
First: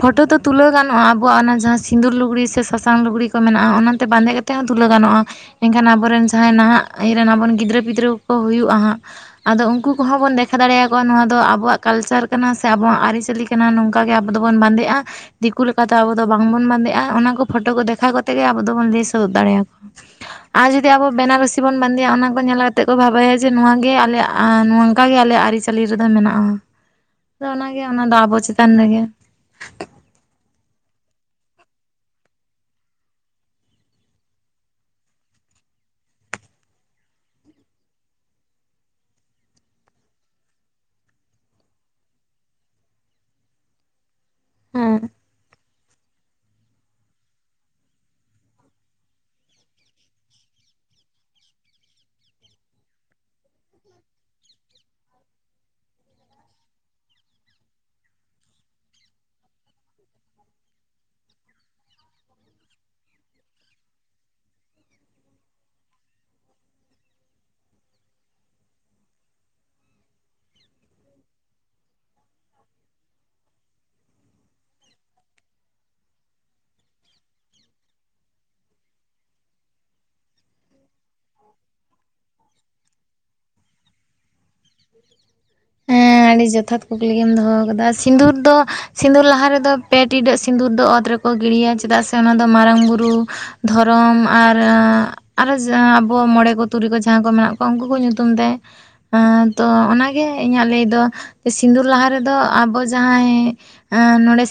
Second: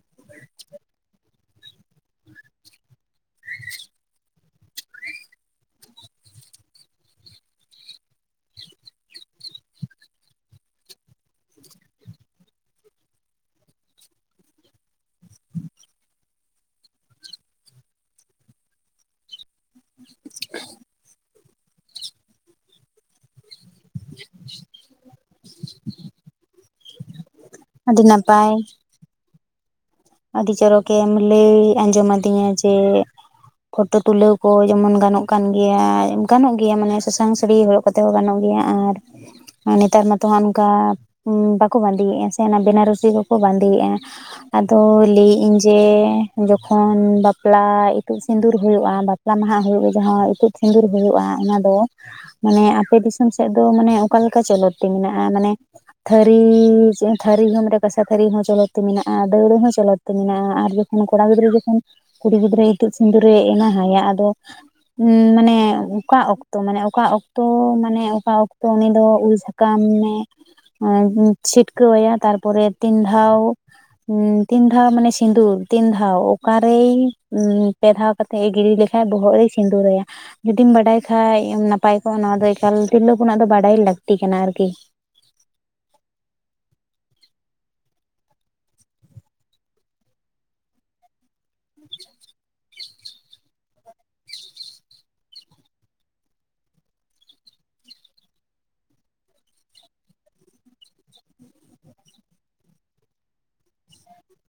ᱯᱷᱳᱴᱳ ᱫᱚ ᱛᱩᱞᱟᱹᱣ ᱜᱟᱱᱚᱜᱼᱟ ᱟᱵᱚᱣᱟᱜ ᱚᱱᱟ ᱡᱟᱦᱟᱸ ᱥᱤᱸᱫᱩᱨ ᱞᱩᱜᱽᱲᱤ ᱥᱮ ᱥᱟᱥᱟᱝ ᱞᱩᱜᱽᱲᱤ ᱠᱚ ᱢᱮᱱᱟᱜᱼᱟ ᱚᱱᱟᱛᱮ ᱵᱟᱸᱫᱮ ᱠᱟᱛᱮᱼᱼ ᱛᱮ ᱦᱚᱸ ᱛᱩᱞᱟᱹᱣ ᱜᱟᱱᱚᱜᱼᱟ ᱮᱱᱠᱷᱟᱱ ᱟᱵᱚᱨᱮᱱ ᱡᱟᱦᱟᱸᱭ ᱱᱟᱦᱟᱜ ᱨᱮᱱ ᱟᱵᱚ ᱜᱤᱫᱽᱨᱟᱹ ᱯᱤᱫᱽᱨᱟᱹ ᱠᱚ ᱦᱩᱭᱩᱜᱼᱟ ᱦᱟᱸᱜᱼᱼ ᱟᱫᱚ ᱩᱱᱠᱩ ᱠᱚᱦᱚᱸ ᱵᱚᱱ ᱫᱮᱠᱷᱟᱣ ᱫᱟᱲᱮᱭᱟᱠᱚᱣᱟ ᱱᱚᱣᱟ ᱫᱚ ᱟᱵᱚᱣᱟᱜ ᱠᱟᱞᱪᱟᱨ ᱠᱟᱱᱟ ᱥᱮ ᱟᱵᱚᱣᱟᱜ ᱟᱹᱨᱤ ᱪᱟᱹᱞᱤᱼᱼ ᱠᱟᱱᱟ ᱱᱚᱝᱠᱟ ᱜᱮ ᱟᱵᱚ ᱫᱚᱵᱚᱱ ᱵᱟᱸᱫᱮᱜᱼᱟ᱾ ᱫᱤᱠᱩ ᱞᱮᱠᱟᱛᱮ ᱟᱵᱚ ᱫᱚ ᱵᱟᱝᱵᱚᱱ ᱵᱟᱸᱫᱮᱜᱼᱟ ᱚᱱᱟ ᱠᱚ ᱯᱷᱳᱴᱳ ᱠᱚ ᱫᱮᱠᱷᱟᱣ ᱠᱟᱛᱮᱜ ᱜᱮ ᱟᱵᱚ ᱫᱚᱵᱚᱱ ᱞᱟᱹᱭ ᱥᱚᱫᱚᱨ ᱫᱟᱲᱮᱭᱟ ᱠᱚᱣᱟ᱾ ᱟᱨ ᱡᱩᱫᱤ ᱟᱵᱚ ᱵᱮᱱᱟᱨᱚᱥᱤ ᱵᱚᱱ ᱵᱟᱸᱫᱮᱭᱟ ᱚᱱᱟ ᱠᱚ ᱧᱮᱞ ᱠᱟᱛᱮᱫᱼᱼ ᱠᱚ ᱵᱷᱟᱵᱟᱭᱟ ᱡᱮ ᱱᱚᱣᱟ ᱜᱮ ᱟᱞᱮᱭᱟᱜ ᱱᱚ ᱱᱚᱝᱠᱟᱜ ᱜᱮ ᱟᱞᱮᱭᱟᱜ ᱟᱹᱨᱤ ᱪᱟᱹᱞᱤ ᱨᱮᱫᱚ ᱢᱮᱱᱟᱜᱼᱟ᱾ ᱟᱫᱚ ᱚᱱᱟᱜᱮ ᱟᱹᱰᱤ ᱚᱱᱟ ᱫᱚ ᱟᱵᱚ ᱱᱟᱯᱟᱭ ᱪᱮᱛᱟᱱ ᱨᱮᱜᱮ᱾ ᱟᱹᱰᱤ ᱪᱚᱨᱚᱠᱮᱢ ᱞᱟᱹᱭ ᱟᱸᱡᱚᱢᱟᱫᱤᱧᱟ ᱡᱮᱼᱼ ᱯᱷᱳᱴᱳ ᱛᱩᱞᱟᱹᱣ ᱠᱚ ᱡᱮᱢᱚᱱ ᱜᱟᱱᱚᱜ ᱠᱟᱱ ᱜᱮᱭᱟ ᱜᱟᱱᱚᱜ ᱜᱮᱭᱟ ᱢᱟᱱᱮ ᱥᱟᱥᱟᱝ ᱥᱟᱹᱲᱤ ᱦᱚᱨᱚᱜᱼᱼ ᱠᱚᱛᱮ ᱦᱚᱸ ᱜᱟᱱᱚᱜ ᱜᱮᱭᱟ ᱟᱨ ᱱᱮᱛᱟᱨ ᱢᱟᱛᱚ ᱦᱟᱸᱜ ᱚᱱᱠᱟᱼᱼ ᱵᱟᱠᱚ ᱵᱟᱸᱫᱮᱭᱮᱜᱼᱟ ᱥᱮ ᱚᱱᱟ ᱵᱮᱱᱟᱨᱩᱥᱤ ᱠᱚᱠᱚ ᱵᱟᱸᱫᱮᱭᱮᱫᱼᱟ᱾ ᱛᱚ ᱦᱮᱸ ᱞᱟᱹᱭᱮᱫ ᱤᱧ ᱡᱮᱼᱼ ᱡᱚᱠᱷᱚᱱ ᱵᱟᱯᱞᱟ ᱤᱛᱩᱫ ᱥᱤᱸᱫᱩᱨ ᱦᱩᱭᱩᱜᱼᱟ ᱵᱟᱯᱞᱟ ᱢᱟᱦᱟ ᱦᱩᱭᱩᱜ ᱜᱮ ᱡᱟᱦᱟᱸ ᱤᱛᱩᱫᱼᱼ ᱥᱤᱸᱫᱩᱨ ᱦᱩᱭᱩᱜᱼᱟ ᱚᱱᱟ ᱫᱚᱼᱼ ᱢᱟᱱᱮ ᱟᱯᱮ ᱫᱤᱥᱚᱢ ᱥᱮᱫ ᱫᱚ ᱢᱟᱱᱮ ᱚᱠᱟᱞᱮᱠᱟ ᱪᱚᱞᱚᱛ ᱛᱤ ᱢᱮᱱᱟᱜᱼᱟ ᱢᱟᱱᱮᱼᱼ ᱛᱷᱟᱹᱨᱤ ᱛᱷᱟᱹᱨᱤ ᱦᱚᱸ ᱨᱮ ᱠᱟᱥᱟ ᱛᱷᱟᱹᱨᱤ ᱦᱚᱸ ᱪᱚᱞᱚᱛᱤ ᱢᱮᱱᱟᱜᱼᱟ᱾ ᱫᱟ. ᱣᱲᱟᱹ ᱦᱚᱸ ᱪᱚᱞᱚᱛᱤ ᱢᱮᱱᱟᱜᱼᱟ ᱟᱨ ᱡᱚᱠᱷᱚᱱ ᱠᱚᱲᱟ ᱜᱤᱫᱽᱨᱟᱹ ᱡᱚᱠᱷᱚᱱᱼᱼ ᱠᱩᱲᱤ ᱜᱤᱫᱽᱨᱟᱹ ᱤᱛᱩᱫ ᱥᱤᱸᱫᱩᱨᱮ ᱮᱢᱟᱣᱟᱭᱟ ᱟᱫᱚᱼᱼ ᱢᱟᱱᱮ ᱚᱠᱟ ᱚᱠᱛᱚ ᱢᱟᱱᱮ ᱚᱠᱟ ᱚᱠᱛᱚ ᱢᱟᱱᱮ ᱚᱠᱟ ᱚᱠᱛᱚ ᱩᱱᱤ ᱫᱚ ᱩᱞ ᱥᱟ ᱥᱟᱠᱟᱢᱮ ᱪᱷᱤᱴᱠᱟᱹᱣᱟᱭᱟ ᱛᱟᱨᱯᱚᱨᱮ ᱛᱤᱱ ᱫᱷᱟᱣᱼᱼ ᱛᱤᱱᱫᱷᱟᱣ ᱢᱟᱱᱮ ᱥᱤᱸᱫᱩᱨ ᱛᱤᱱᱫᱷᱟᱣ ᱚᱠᱟᱨᱮᱭ ᱯᱮ ᱫᱷᱟᱣᱼᱼ ᱠᱟᱛᱮ ᱮ ᱜᱤᱰᱤ ᱞᱮᱠᱷᱟᱡ ᱵᱚᱦᱚᱜ ᱨᱮᱭ ᱥᱤᱸᱫᱩᱨᱟᱭᱟ᱾ ᱡᱩᱫᱤᱢ ᱵᱟᱰᱟᱭ ᱠᱷᱟᱡ ᱱᱟᱯᱟᱭ ᱠᱚᱜᱼᱟ ᱱᱚᱣᱟ ᱫᱚ ᱮᱠᱟᱞ ᱛᱤᱨᱞᱟᱹ ᱦᱚᱯᱚᱱᱟᱜ ᱫᱚ ᱵᱟᱰᱟᱭ ᱞᱟᱹᱠᱛᱤ ᱠᱟᱱᱟ ᱟᱨᱠᱤ [inaudible] ᱦᱮᱸ ᱟᱹᱰᱤ ᱡᱚᱛᱷᱟᱛ ᱠᱩᱠᱞᱤ ᱜᱮᱢ ᱫᱚᱦᱚ ᱠᱟᱫᱟ ᱥᱤᱸᱫᱩᱨ ᱫᱚ ᱥᱤᱸᱫᱩᱨ ᱞᱟᱦᱟ ᱨᱮᱫᱚ ᱯᱮ ᱴᱤᱰᱟᱹᱜ ᱥᱤᱸᱫᱩᱨ ᱫᱚ ᱚᱛ ᱨᱮᱠᱚ ᱠᱚ ᱜᱤᱲᱤᱭᱟ ᱪᱮᱫᱟᱜ ᱥᱮ ᱚᱱᱟ ᱫᱚ ᱢᱟᱨᱟᱝ ᱵᱩᱨᱩ, ᱫᱷᱚᱨᱚᱢ ᱟᱨ ᱟᱨ ᱦᱚᱸ ᱡᱟᱸ ᱟᱵᱚ ᱢᱚᱬᱮ ᱠᱚ ᱛᱩᱨᱩᱭ ᱠᱚ ᱡᱟᱦᱟᱸᱭ ᱠᱚ ᱢᱮᱱᱟᱜ ᱠᱚᱣᱟ ᱩᱱᱠᱩ ᱠᱚ ᱧᱩᱛᱩᱢ ᱛᱮ ᱮᱸ ᱛᱚ ᱚᱱᱟᱜᱮ ᱤᱧᱟᱹᱜ ᱞᱟᱹᱭ ᱫᱚ ᱥᱤᱸᱫᱩᱨ ᱞᱟᱦᱟ ᱨᱮᱫᱚ ᱟᱵᱚ ᱡᱟᱦᱟᱸᱭ ᱮᱸ ᱱᱚᱰᱮ